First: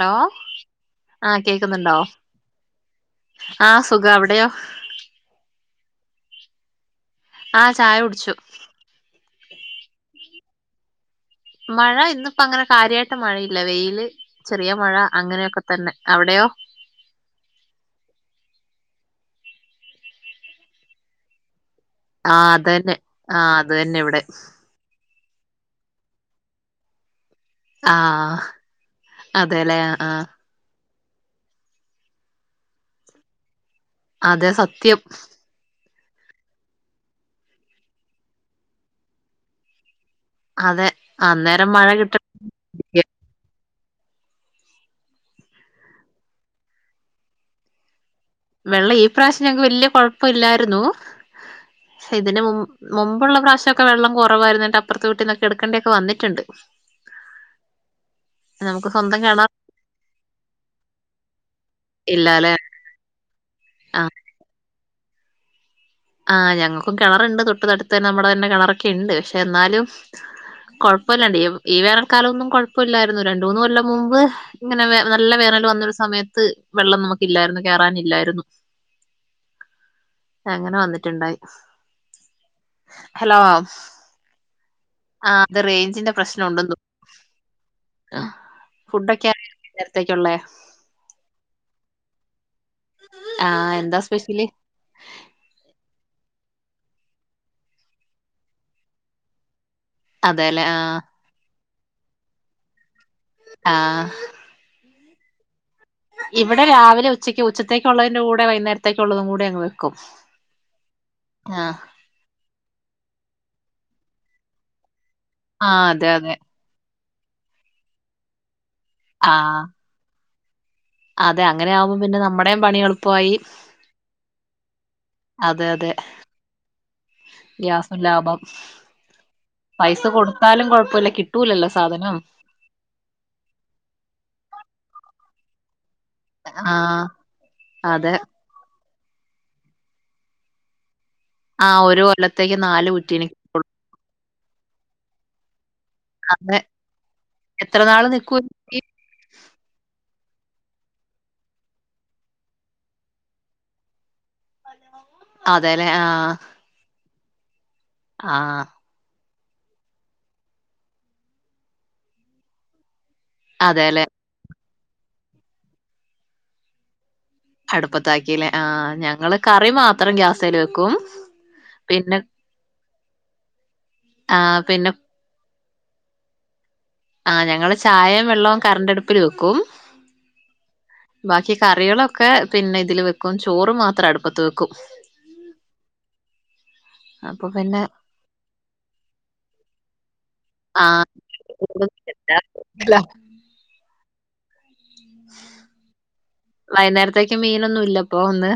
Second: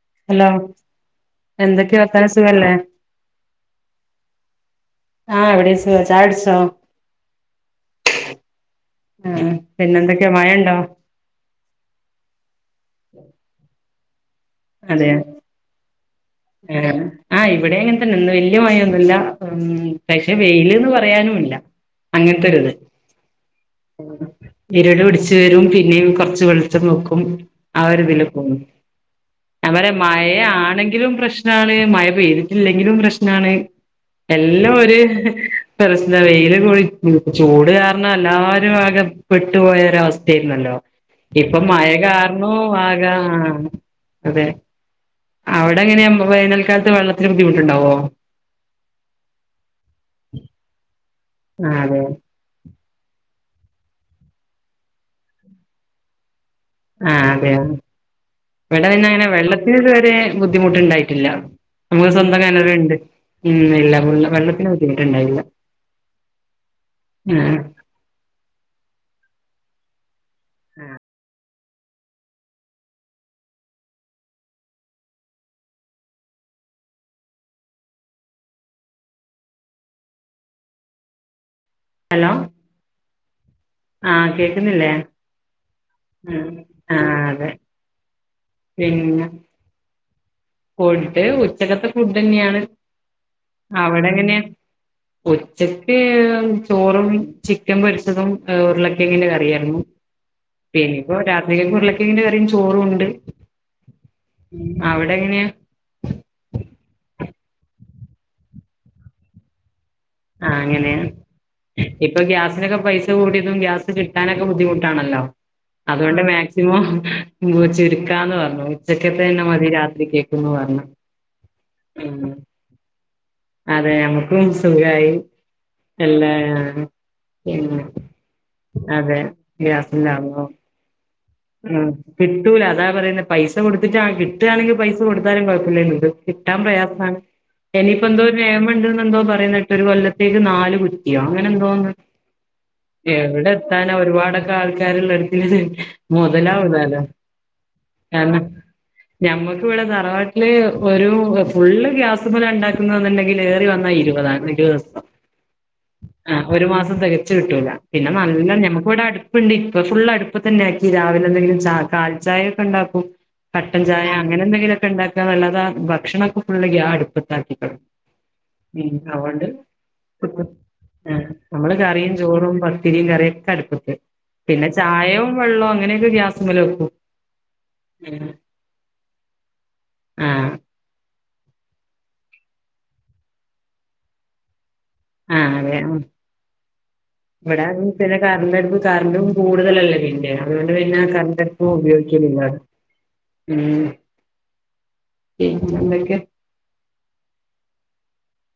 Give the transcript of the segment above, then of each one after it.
Law hello ആഹ് കേക്ക്ന്ന്ണ്ടോ എന്തൊക്കെയ വർത്താനം സുഖല്ലേ ആ സുഖ അവിടെയോ ആ ഇവിടം സുഖ ചായെട്സോ ആ ചായ കുട്ച്ചു ആഹ് പിന്നെന്തൊക്കെയാ മഴണ്ടോ? മഴ ഇന്നിപ്പങ്ങനെ കാര്യായിട്ട് മഴയില്ല വെയില് ചെറിയ മഴ അതെ അങ്ങനെയൊക്കെ തന്നെ അവിടെയോ എ ആ ഇവിടെങ്ങനെതന്നെ ഇന്ന് വെയ് ല്യമായൊന്നുല്ല ഉ പക്ഷെ വൈല്ന്ന് പറയാനുല്ല ആഹ് അത് അങ്ങൻത്തൊരുത് തന്നെ ആഹ് അത് തന്നെ ഇവിടെ ഇര്ട്പിട്ച്ച് രും പിന്നെയു കൊർച്ച് വെളിച്ചം വെക്കും ആരുതില് ആഹ് പോന്ന് അതെല്ലേ അവരെ ആഹ് മഴ ആണെങ്കിലും പ്രശ്നാണ് മഴ പെയ്തിട്ടില്ലെങ്കിലും പ്രശ്നാണ് അതെ എല്ലൊഒര് സത്യം പ്രശ്ന വെയില് കൂടിചൂട് കാരണം എല്ലാരും ആകെ പെട്ട്പോയൊരവസ്ഥ രുന്നല്ലോ അതെ ഇപ്പൊ അന്നേരം മഴ മയ കിട്ട കാർണോ ആകാം അതെ അവ്ടെങ്ങനെയ വേനാൽക്കാലത്ത് വെള്ളത്തിന് ബുദ്ധിമുട്ട്ണ്ടാവോ വെള്ളഈ പ്രാശ്യം ഞങ്ങക്ക് വല്യ കൊഴ്പല്ല്യായിരുന്നു ആ അതെ മുമ്പുള്ള പ്രാശ്യക്കെ വെള്ളം കുറവായിര്ന്നിട്ടപ്പൊർത്തെ വീട്ടീന്നൊക്കെ എട്ക്കണ്ടക്കെ വന്നിട്ട്ണ്ട് ആ അതെയൊ നമുക്ക് സ്വന്തം ഇവിടപിന്നങ്ങനെ കിണർ വെള്ളത്തിന് ഇത്‌വരെ ബുദ്ധിമുട്ട്ണ്ടായിട്ടില്ല മ്മക്ക് സ്വന്തം ഇല്ലാല്ലെ കെണറ്ണ്ട് ഉ ഇല്ല വെള്ളത്തിന് ബുദ്ധിമുട്ട്ണ്ടായില്ല ആ ഞങ്ങക്കും കിണറ്ണ്ട് തൊട്ട്തട്ത്തന്നെ നമ്മുടെ തന്നെ കെണറൊക്കെണ്ട് ക്ഷെ ന്നാലും [inaudible] കൊഴപ്പല്ലണ്ട് ഈ വേനൽക്കാലംന്നും കുഴപ്പല്ലായിരുന്നു രണ്ടൂന്ന് കൊല്ലം മുമ്പ് ങ്ങനെ നല്ല വേനല് ന്നൊരു സമയത്ത് വെള്ളം നമുക്കില്ലായിരുന്നു കേറാനില്ലായിരുന്നു അങ്ങനെ വന്നിട്ടുണ്ടായി ഹലോ ആ കേ ആ അത് റേഞ്ചിന്റെ പ്രശ്നം ഉണ്ടെന്തോ ആഹ് അതെ ആ ഫുഡൊക്കെ നേരത്തേക്കുള്ളേ പോയിട്ട് ഉച്ചകത്തെ ഫുഡ് ന്നെയാണ് ആഹ് എന്താ അവിടെങ്ങനെ സ്പെഷ്യല് ഉച്ച ത് ചോറും ചിക്കൻ പൊരിച്ചതും ഉരുളക്കിങ്ങന്റെ കറിയായിരുന്നു അതെല്ലേ ആഹ് എനിപ്പോ രാത്രിയെക്കു ഉരുളക്കിഴന്റെ കറിയുംചോറുണ്ട് ആ അവിടെങ്ങനെയാ ഇവിടെ രാവിലെ ഉച്ചയ്ക്ക് ഉച്ചത്തേക്കുള്ളതിന്റെ കൂടെ വൈകുന്നേരത്തേക്കുള്ളള്ളതും കൂടെ ങ്ങ്വെക്കു ആ അങ്ങനെയ ഇപ്പൊ ഗ്യാസിനൊക്കെ പൈസ കൂടിയതും ഗ്യാസ് കിട്ടാനൊക്കെ ബുദ്ധിമുട്ടാണല്ലോ ആഹ് അതെ അതുകൊണ്ട് അതെ മാക്സിമം ന്ന് ച്ചുരുക്കാന്ന് പർഞ്ഞു ഉച്ചക്കത്തെന്നെ ആഹ് മതി രാത്രി കേക്കന്ന് പറഞ്ഞു അതെ അങ്ങനെ ആവുമ്പോ പിന്നെ ഉം നമ്മുടെയും പണിം എളുപ്പായി യി എല്ലാ ആ പിന്നെ ഗ്യാസും ലാഭം അതെ പൈസ ഗ്യാസ്ണ്ടാനോ കൊടുത്താലും കൊഴപ്പല്ല കിട്ടൂലല്ലോ എം സാധനം കിട്ടൂല അതാ പറയുന്നെ പൈസ കൊടുത്തിട്ട് കിട്ടാണെങ്കി പൈസ കൊടുത്താലും കുഴപ്പല്ലയ്നുത് കിട്ടാൻ ആഹ് പ്രയാസാണ് ഇനിപ്പോ അതെ എന്തോ ഒരു നിയമുണ്ട്ന്ന് എന്തോ പറയുന്നിട്ട് ഒരു കൊല്ലത്തേക്ക് നാല് കു യ്യോ ആഹ് ഒരു കൊല്ലത്തേക്ക് നാല് കുറ്റിന് അങ്ങനെന്തോന്നുഎവിടെ കിട്ടുള്ളൂ. എത്താനാ ഒരുപാടൊക്കെ ആൾക്കാരുള്ളടത്തി അതെ മുതലാവുന്നല്ലേ എത്ര നാള് ഞമ്മ നിക്കൂലി ഞമ്മക്ക് വിടെ തറവാ ത് ഒരു ഫുള്ള് ഗ്യാസ്മ്മല ണ്ടാക്കുന്നന്നുണ്ടെങ്കിൽ ഏറി വന്നാൽ ഇരുപതാണ് ദിവസം അതെല്ലേ ആ ആഹ് ഒരു മാസം തെക കിട്ടെല പിന്നെ നല്ല ആഹ് നമുക്ക്വിടെ അടുപ്പുണ്ട് ഇപ്പൊ ഫുള്ളടുപ്പ് തന്നെ ആ രാവിലെ എന്തെങ്കിലും ച കാൽ ചായൊക്കെണ്ടാക്കും കട്ടൻ അതെല്ലെ ചായ അങ്ങനെന്തെങ്കിലു ഉണ്ടാക്കാന്നല്ലാതാ ഭക്ഷണൊക്കെ ഫുള്ള് ഗ്യ അടുപ്പ് അടുപ്പത്താക്കില്ലേ ആ ഞങ്ങള് അതുകൊണ്ട് കറി മാത്രം ഗ്യാ സേൽ വെക്കും ആഹ് നമ്മള് കറിയും പിന്നെ ചോറും ത്തിരിയും കറിയൊക്കെ അടുപ്പിട്ട് പിന്നെ ചായോ വെള്ളോ അങ്ങനെയൊക്കെ ഗ്യാസ് മേൽ വെക്കും ആ ഞങ്ങള് ചായയും വെള്ളവും കറണ്ട് അടുപ്പിൽ വെക്കും ആഹ് ബാക്കി കറികളൊക്കെ പിന്നെ ഇതില് വെക്കും ചോറ് മാത്രം അടുപ്പത്ത് വെക്കും ആ അതെ ഇവിടെ പിന്നെ കറണ്ടടുപ്പ് കറണ്ടും കൂടുതലല്ലേ പിന്നെ അതുകൊണ്ട് പിന്നെ ആ ആഹ് കറണ്ടടുപ്പും ഉപയോഗിക്കുന്നില്ല ഉം പിന്നെ എന്തൊക്കെ വൈന്നേരത്തേക്ക് മീനൊന്നും ഇല്ലപ്പം ഇന്ന്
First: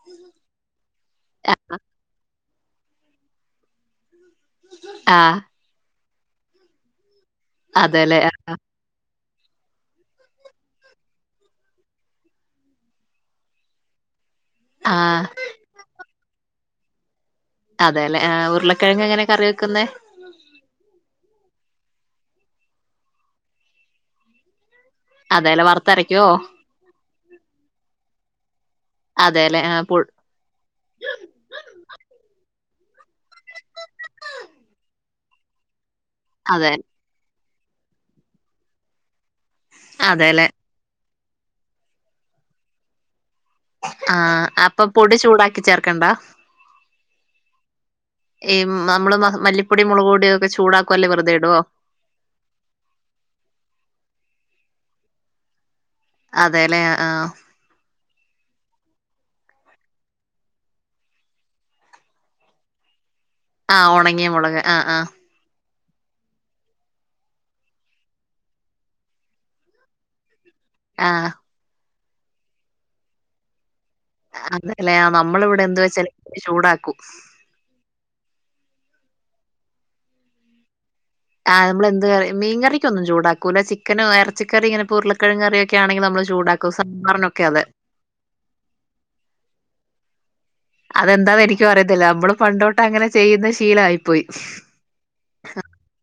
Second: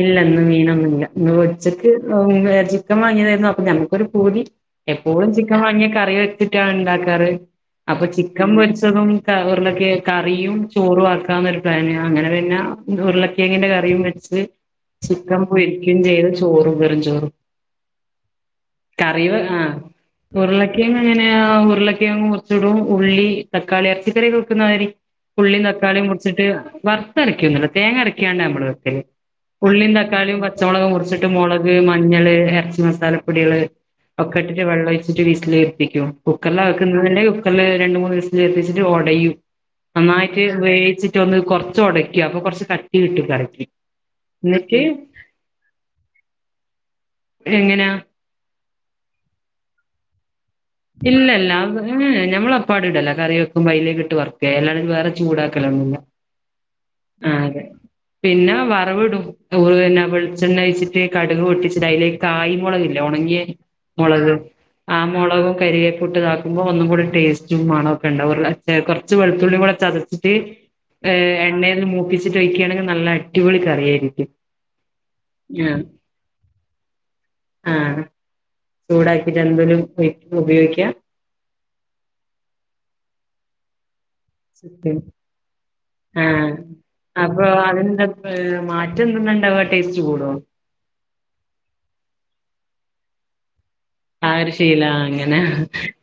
ഇല്ല ഇന്ന് മീനൊന്നും ഇല്ല ഉച്ചയ്ക്ക് ചിക്കൻ വാങ്ങിയതായിരുന്നു അപ്പ ഞമ്മുക്കൊരു പൂതി എപ്പോഴും ആഹ് ചിക്കൻ വാങ്ങിയ കറി വെച്ചിട്ടാണ് ഉണ്ടാക്കാറ് അപ്പൊ അതെല്ലേ ചിക്കൻ പൊരിച്ചതും ഉരുളക്കിയ കറിയും ചോറും ആക്കാന്നൊരു പ്ലാന് അങ്ങനെ പിന്നെ ഉരുളക്കിഴങ്ങിന്റെ കറിയും വെച്ച് ആഹ് ചിക്കൻ പൊരിക്കയും ചെയ്ത് ചോറും വെറും ചോറും അതെല്ലെ ആഹ് ഉരുളക്കിഴങ്ങ് എങ്ങനെ കറിയോ കറി ആ വെക്കുന്നെ ഉരുളക്ക എങ്ങനെയ ആ ഉരുളൊക്കെ മുറിച്ചിടും ഉള്ളി തക്കാളി ഇറച്ചിക്കറി വെക്കുന്ന മാതിരി അതേലെ ഉള്ളിയും തക്കാളിയും വറുത്തരയ്ക്കോ മുറിച്ചിട്ട് വറുത്തരക്കുന്നില്ല തേങ്ങ അരക്കാണ്ട നമ്മള് വെക്കല് അതെല്ലേ ഉള്ളിയും തക്കാളിയും പച്ചമുളകും മുറിച്ചിട്ട് മുളക് മഞ്ഞൾ എ മസാലപ്പൊടികൾ ഒക്കെ ഇട്ടിട്ട് വെള്ളം ഒഴിച്ചിട്ട് വിസിലടിപ്പിക്കും കുക്കറിലാ അതെ വെക്കുന്നതി ല് രണ്ട് മൂന്ന് ദിവസം ചേർത്തിച്ചിട്ട് ഒടയും നന്നായിട്ട് അതേല്ലെ വേവിച്ചി ഒന്ന് കുറച്ച് ഉടക്ക അപ്പൊ കുറച്ച് കട്ടി കിട്ടും കറിയ്ക്ക് ആഹ് അപ്പൊ പൊടി ചൂടാക്കി ചേർക്കണ്ടാ എങ്ങനാ നമ്മള് മല്ലിപ്പൊടി മുളക് പൊടിയെ ഇല്ല ഇല്ല അ ഞമ്മൾ അപ്പാട് ഇടല കറി വെക്കും പോലേക്ക് അതിലിട്ട് വറക്കും [unintelligible] വേറെ ചൂടാക്കലൊന്നുമില്ല അതേല്ലെ ആഹ് ആ അതെ പിന്നെ ഇടും അതുപോലെ തന്നെ വെളിച്ചെണ്ണ ഒഴിച്ചിട്ട് കടുക് പൊട്ടിച്ചിട്ട് അതിലേക്ക് കായ് മുളക് ഇല്ലേ ഉണങ്ങിയ ആഹ് ഉണങ്ങിയ മുളക് ആഹ് ആ ആഹ് മുളകും കരിയെപ്പൊട്ട് ഇതാക്കുമ്പോ ഒന്നും കൂടി ടേസ്റ്റും മണോ ഒക്കെ ഉണ്ടാവ കുറച്ച് വെളുത്തുള്ളിയും കൂടെ ചതച്ചിട്ട് ആഹ് ഏയ് എണ്ണയിൽ മൂപ്പിച്ചിട്ട് ഒഴിക്കുകയാണെങ്കിൽ നല്ല അടിപൊളി കറിയായിരിക്കും അല്ലേ നമ്മളിവിടെ ആ എന്ത് വെച്ചാലും ചൂടാക്കും ആ ചൂടാക്കിട്ട് എന്തലും ഉപയോഗിക്കാം ആഹ് നമ്മൾ എന്ത് മീകറിക്കൊന്നും ചൂടാക്കൂല ചിക്കനും ഇറച്ചിക്കറി ഇങ്ങനെ ഉരുളക്കറിയെ കറിയൊക്കെ ആണെങ്കിൽ നമ്മള് ആഹ് ചൂടാക്കും സാമ്പാറിനൊക്കെ അപ്പൊ അതെ അതിന്താ മാറ്റ എന്തണ്ടാവ ടേസ്റ്റ് കൂടോ അതെന്താന്ന് എനിക്കും അറിയത്തില്ല നമ്മള് പണ്ടുതൊട്ട് അങ്ങനെ ചെയ്യുന്ന ശീ ആഹ് ഒരു ശീല അങ്ങനെ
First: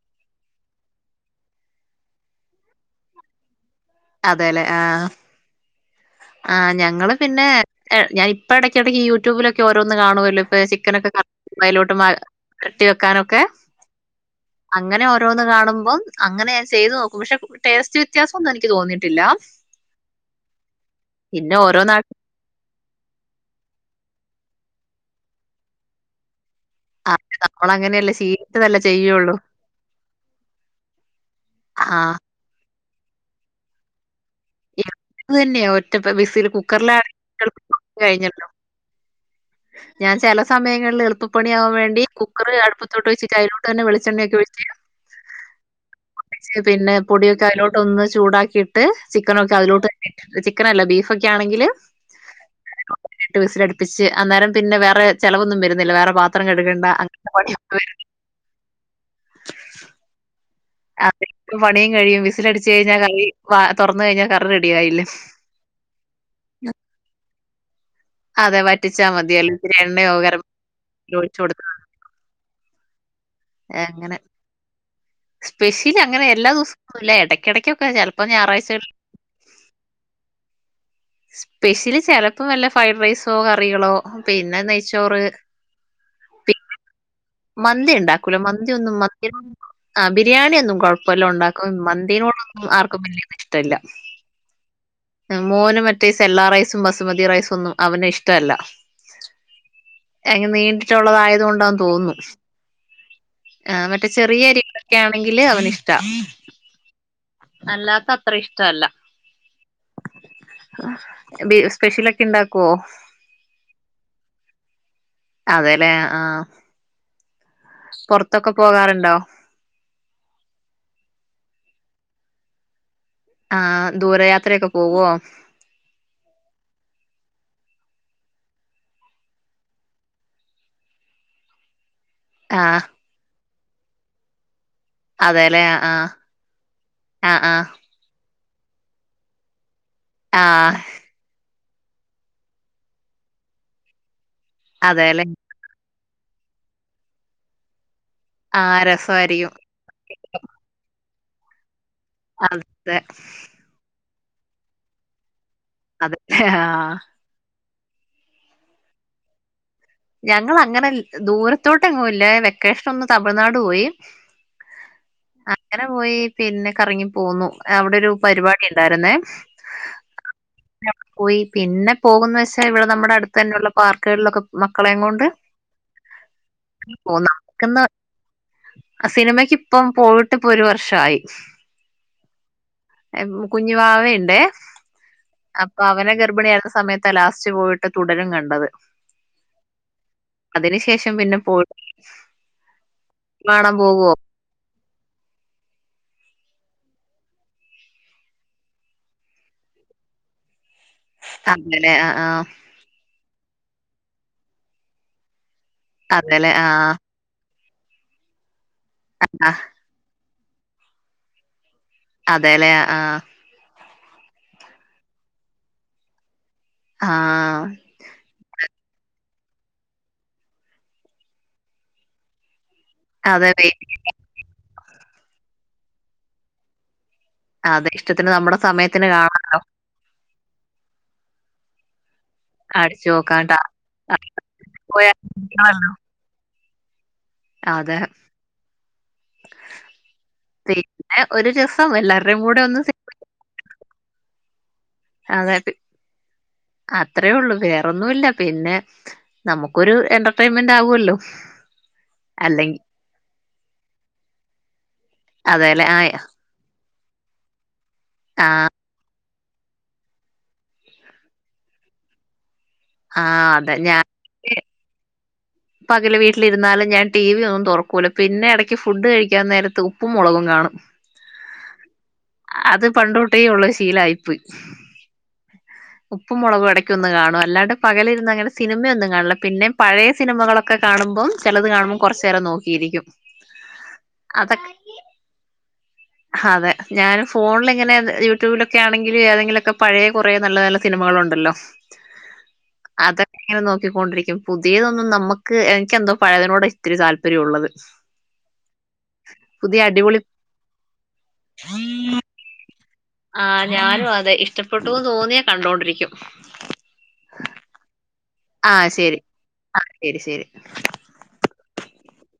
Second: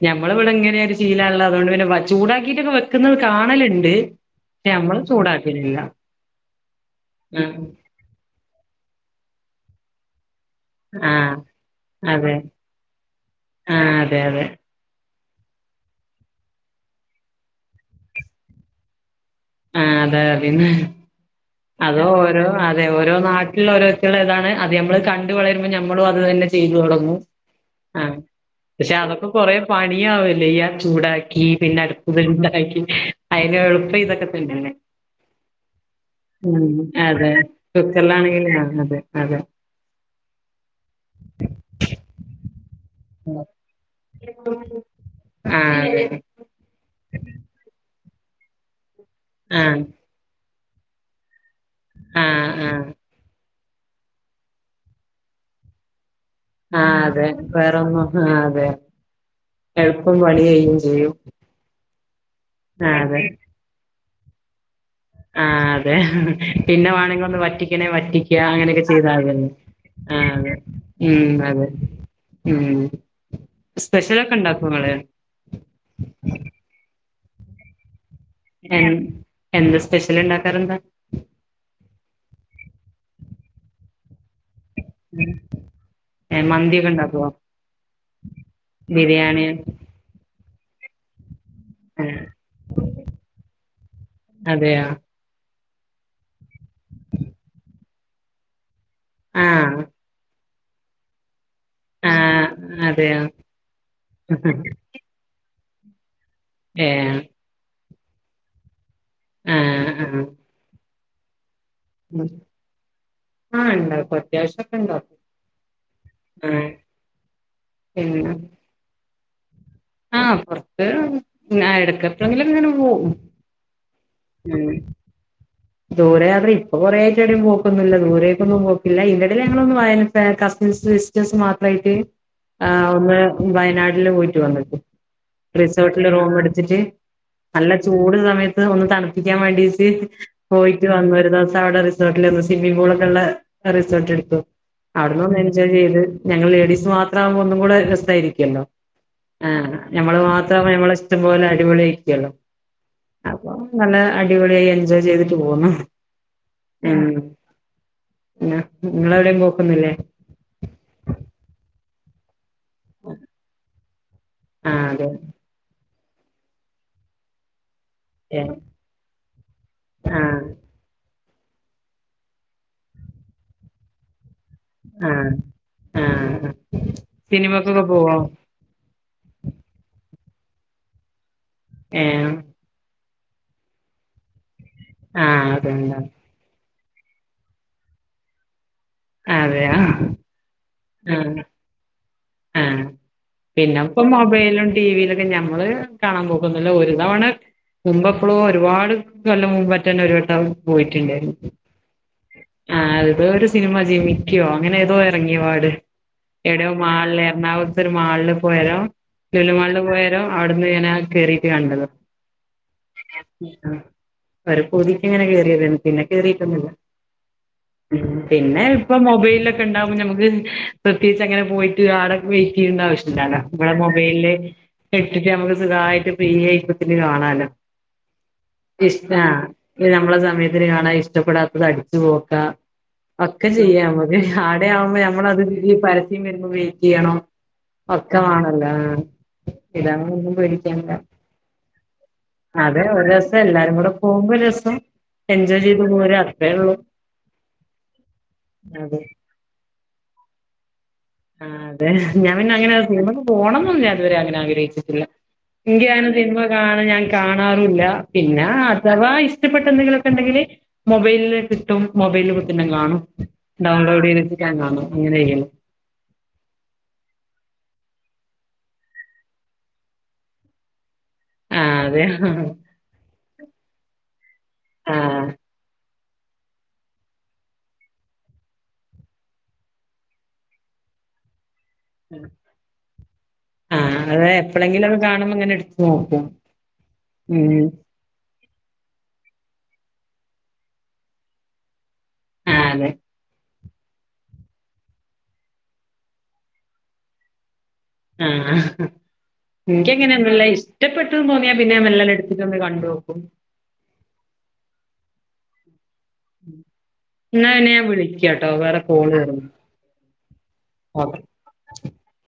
ഞാ നമ്മള ഇവിടെ എങ്ങനെയ ചെയ്യീലാണല്ലോ അതുകൊണ്ട് പിന്നെ ചൂടാക്കിട്ടൊക്കെ വെക്കുന്നത് കാണലുണ്ട് അതേല്ലെ ആഹ് നമ്മള് ചൂടാക്കിനില്ല ആ ഞങ്ങൾ പിന്നെ ഞാനിപ്പം ഇടയ്ക്കിടക്ക് യൂട്യൂബിലൊക്കെ ഓരോന്ന് കാണുമല്ലോ ചിക്കനൊക്കെ ആഹ് അതെ അലോട്ട്രട്ടി [unintelligible] വെക്കാനൊക്കെ ആഹ് അതെ അതെ അങ്ങനെ ഓരോന്ന് കാണുമ്പോം അങ്ങനെ ചെയ്തു നോക്കും പക്ഷെ ടേസ്റ്റ് വ്യത്യാസം ഒന്നും എനിക്ക് തോന്നിയിട്ടില്ല ആഹ് അതെ പിന്നെ പിന്നെ ഓരോ നാ അതോ ഓരോ അതെ ഓരോ നാട്ടിലും ഓരോ ഇതാണ് അത് നമ്മള് കണ്ടണ്ട് വളരുമ്പോൾ നമ്മളും അത് തന്നെ ചെയ്തു തുടങ്ങും. നമ്മള അങ്ങനെയല്ല ശീ പക്ഷെ അതൊക്കെ കൊറെ പണിയാവല്ലേ ഈ ആ ചൂടാക്കി പിന്നെ ആ അടുത്തത് ഉണ്ടാക്കി അതിന് എളുപ്പം ഇതൊക്കെ തന്നെയല്ലേ ഇത് തന്നെയാ ഒറ്റ വിസിൽ ഉം അതെ കുക്കറിലാണെങ്കിൽ കുക്കറിലാണെങ്കിൽ കഴിഞ്ഞല്ലോ. അതെ അതെ ഞാൻ ചില സമയങ്ങളിൽ എളുപ്പപ്പണിയാവാൻ വേണ്ടി കുക്കറ് അടു അടുപ്പത്ത് വച്ചിട്ട് അതിലോട്ട് തന്നെ വെളിച്ചെണ്ണയൊക്കെ ഒഴിച്ച് ആഹ് അതെ പിന്നെ പൊടിയൊക്കെ അതിലോട്ട് ഒന്ന് ചൂടാക്കിയിട്ട് ചിക്കനൊക്കെ ആഹ് അതിലോട്ട് ചിക്കനല്ല ബീഫൊക്കെ ആണെങ്കിൽ ആഹ് ആഹ് സിലടുപ്പിച്ച് അന്നേരം പിന്നെ വേ ചിലവൊന്നും വരുന്നില്ല വേറെ പാത്രം കഴുകണ്ട. ആഹ് ഹ അതെ അങ്ങനത്തെ പണിയൊന്നും വര വേറെൊന്നും ആ അതെ എളുപ്പം പണികഴിയും ശ ക കഴിയും വിസിൽ അടച്ച് കഴിഞ്ഞാൽ കറി തുറന്ന കഴഞ്ഞാൽ കറി റെഡിയ ആയില്ലെ ആഹ് അതെ പിന്നെ വേണെങ്കിൽ ഒന്ന് ഇങ്ങനെ വറ്റിക്ക അതെ അങ്ങനെയൊക്കെ വറ്റിച്ചാ മതി. ചെയ്താതന്നെ അല്ലെ ഇത്തിരി എണ്ണയോ ആ ഗരം ഉ മസാലയോ ഒഴിച്ച് കൊടുത്താ അതെെ ഉം അങ്ങനെ സ്പെഷ്യലൊക്കെ ഇണ്ടാക്കോ ഇങ്ങള് സ്പെഷ്യൽ അങ്ങനെ എല്ലാ ദിവസുംല്ല ഇടക്കിടക്കൊക്കെ ചപ്പോ ഇപ്പ ഞായറാഴ്ച എൻ എന്ത് സ്പെഷ്യൽ ഇണ്ടാക്കാറ്ണ്ട് സ്പെഷ്യലി ചില ഇപ്പം വല്ല ഫ്രൈഡ് റൈസോ കറികളോ പിന്നെ നെയ്ച്ചോറ് ഏഹ് മന്തിയൊക്കെ ഇണ്ടാക്കോ മന്തി ഉണ്ടാക്കൂലോ മന്തി ഒന്നും മ ബിരിയാണി ആ ബിരിയാണിയ ഒന്നും കുഴപ്പമല്ല ഉണ്ടാക്ക ഏഹ് മന്തിനോടൊന്നും ആർക്കും വലിയ ഇഷ്ടല്ല അതെയോ മോന് മറ്റേ സെല്ലാ റൈസും ബസുമതി റൈസും ഒന്നും അവന് ഇഷ്ടമല്ല ആഹ് അങ്ങനെ നീണ്ടിട്ടുള്ളതായത്ുക കൊണ്ടെന്ന് തോന്ന ആഹ് അതെയോ ആ മറ്റേ ചെറിയ അരികളൊക്കെ ആണെങ്കില് അവന് ഇഷ്ടാ ഏഹ് അല്ലാത്ത അത്ര ഇഷ്ടല്ല ആഹ് ആഹ് [unintelligible] ഉണ്ടാക്കുവോ ആ് ഉണ്ടപ്പ അത്യാവശ്യം ഒക്കെ ഉണ്ട അതെല്ലേ ആഹ പുറത്തൊക്കെ പോകാറുണ്ടോ ആഹ പുറത്ത്ടക്ക എപ്പഴെങ്കിലും ഇങ്ങനെ പോും ആഹ ദൂരെ യാത്രയൊക്കെ പോവോ ദൂരയാത്ര ഇപ്പൊ കൊറേ ആ്ട പോക്കുന്നില്ല ദൂരേക്കൊന്നും പോക്കില്ല ഇതിന്റെ ഇടയിൽ ഞങ്ങളൊന്നും വന കസിൻസ് സിസ്റ്റേഴസ് മാത്രമായിട്ട് ആ ഒന്ന് വയനാട്ടില് പോയിട്ട് വന്നിട്ട് അതെല്ലേ ആ റിസോർട്ടില് റൂം എടുത്തിട്ട് ആ ആ നല്ല ചൂട് സമയത്ത് ഒന്ന് തണുപ്പിക്കാൻ വേണ്ടീട്ട് ആ പോയിട്ട് വന്നു ഒരു ദിവസം അവിടെ റിസോർട്ടിൽ ഒന്ന് സ്വിമ്മിംഗ് പൂളൊക്കെ ഉള്ള റിസോർട്ട് എടുക്കു അവിടുന്ന് അതെല്ലേ ഒന്ന് എൻജോയ് ചെയ്ത് ഞങ്ങൾ ലേഡീസ് മാത്രം ആവുമ്പോ ഒന്നും കൂടെ ല്ലോ ആ ആ രസമായിരിക്കും നമ്മള് മാത്ര നമ്മള ഇഷ്ടംപലെ അടിപൊളി അതെ അപ്പ നല്ല അടിപൊളിയായി എൻജോയ് ചെയ്തി പോന്നോ അതെ ആ നിങ്ങള എവിടെയും പോക്കുന്നില്ലേ ഞങ്ങൾ അങ്ങനെ ദൂരത്തോട്ട എങ്ങുംല്ല േഷ ഒന്ന് തമിഴ്നാട് പോയി ആഹ് അതെ പോയി പിന്നെ കറങ്ങി പോന്നു അവിടെ ഒരു ഏഹ് പരിപാടി ഉണ്ടായിരുന്നേ ആഹ് പോയി പിന്നെ പോകന്ന് വെച്ചാ ഇവിടെ നമ്മുടെ അടുത്ത് തന്നെയുള്ള പാർക്കുകളിലൊക്കെ മക്കളെയ ആഹ് കൊണ്ട്ന്നുന്ന ആഹ് സിനിമക്കൊക്കെ പോവോ ആ സിനിമക്ക് ഇപ്പം പോയിട്ട് ഇപ്പൊ ഒരു വർഷമായി ആഹ കുഞ്ഞുവാവയുണ്ട്േ ആഹ് അപ്പൊ അതുകൊണ്ടാ അവന ഗർഭിണിയ സമയത്ത് ലാസ്റ്റ് പോയിട്ട് തുടരും കണ്ടത് അതെയോ അതിനന് ശേഷം പിന്നെ ആഹ് പോയി പിന്നെ മൊബൈ ടി വിയിലൊക്കെ ഞമ്മള് കാണാൻ പോക്കുന്നല്ല ഒരു തവണ മുമ്പ എപ്പോളും ഒരുപാട് കൊല്ലം പറ്റന്ന ഒരുരു കേട്ട പോയിട്ടുണ്ടായി അതേലെ ആ ആ ആ ത ഒരു സിനിമ ജീമിക്കുവോ അങ്ങനെ ഏതോ ഇറങ്ങിയ പാട് അതല്ലേ ആഹ എറണാകുളത്ത ഒരു മാളില് പോയാലോ ആ ചുലിമാളില് പോയരോ അവിടുന്ന് ഞനാ കയറിട്ട് കണ്ടത് അതെല്ലേ ആഹ ഒരു പതിക്ക ഇങ്ങനെ കേറിരുന്നു പിന്നെ കേറിട്ടൊന്നില്ല ആ പിന്നെ ഇപ്പൊ മൊബൈലിലൊക്കെ ഉണ്ടാവുമ്പോൾ നമുക്ക് പ്രത്യേകിച്ച് അങ്ങനെ പോയിട്ട് ആടൊക്കെയി ആവശ്യല്ലോ അതെ ഇവിടെ മൊബൈലില് ഇട്ടിട്ട് നമുക്ക് സുഖമായിട്ട് കാ അതെ ഇഷ്ടത്തിന് നമ്മുടെ സമയത്തിന് കാണാം ഇ നമ്മള സമയത്ത് എ കാണാൻ ഇഷ്ടപ്പെടാത്തത് അടിച്ചു പോകും അടിച്ചു പോക്കാൻ ഒക്കെ ചെയ്യാം മതി ആടെയാവുമ്പോ നമ്മളത് വല പരസ്യം വരുന്നുയി ചെയ്യണോ അതെ ഒക്കമാണല്ലോ ഇതാണ് ഒന്നും പേടിക്കൻല്ല പിന്നെ ഒരു രസം എല്ലാവരുടെയും കൂടെ ഒന്ന് അതെ സെ- ഒരു രസം എല്ലാരും കൂടെ പോകുമ്പോ ഒരു രസം അതെ എൻജോയ് പി- ചെയ്ത് പോര അത്രേ ഉള്ളു വേറൊന്നുമല്ല പിന്നെ അതെ നമുക്കൊരു എന്റർടൈൻമെന്റ് ആകുമല്ലോ ആ അതെ ഞാൻന്നെ അങ്ങനെ സിനിമക്ക് പോകണം എന്നന്ന അതുവരെ അങ്ങനെ ആഗ്രഹിച്ചിട്ടില്ല അതെല്ലേ ആ എങ്കും സിനിമ കാണാ ഞാൻ കാണാറില്ല പിന്നെ ആ അഥവാ മപ്പെട്ടൊക്കെ ഉണ്ടെങ്കിൽ മൊബൈലിൽ കിട്ടും മൊബൈല െ കാണും ആ അതെ ഡൗൺലോഡ് ചെയ്ത്ൻ കാണും അങ്ങനെ ചെയ്യണം അകെ വീട്ടിലിരുന്നാലും ഞാൻ ടി വി ഒന്നും തുറക്കൂല പിന്നെ ഇടയ്ക്ക് ഫുഡ് കഴിക്കാൻ നേരത്ത് ഉപ്പും മുളകും കാണും ആ അതെ അത് പണ്ടൊട്ടേ ഉള്ള ശീലായ്പ് ആ ഉപ്പ് മുളക് ഇടക്കൊന്ന് കാണും അല്ലാണ്ട് പകലിരുന്ന് അങ്ങനെ സിനിമയൊന്നും കാണില്ല പിന്നെ പഴയ സിനിമകളൊക്കെ കാണുമ്പോം ചിലത് കാണുമ്പോൾ കുറച്ച നേരം നോക്കിയിരിക്കും ആഹ് അത് അതൊ എപ്പളെങ്കിലൊക്കെ കാണുമ്പോ ഇങ്ങനെ എടുത്ത് നോക്കും. അതെ ഞാൻ ഉം ഫോണിൽ ഇങ്ങനെ യു റ്റുബിലൊക്കെ ആണെങ്കിൽ ഏതെങ്കിലൊക്കെ പഴ കുറേ നല്ല നല്ല സിനമകള ഉണ്ടല്ലോ അതെ അങ്ങനെ നോക്കിക്കൊണ്ടിരിക്കും പുതിയതൊന്നും നമുക്ക് എനിക്ക് എന്തോ പഴയതിനോട് ഇത്തിരി താല്പര്യംള്ളത് ആ പുതിയ എനക്ക് അടിപൊളി അങ്ങനെയന്നല്ല ഇഷ്ടപ്പെട്ടന്ന് തോന്നിയാ പിന്നെ മല്ലല്ലാം എടുത്തിട്ട്ന്ന ആ ഞാനും അതെ ഇഷ്ടപ്പെട്ടുന്ന് തോന്നിയാ കണ്ടോണ്ടിരിക്കും ന ന വിളി കേട്ടോ ആ വേറെ ഫൊണ് ശരി ശരി ശരി വ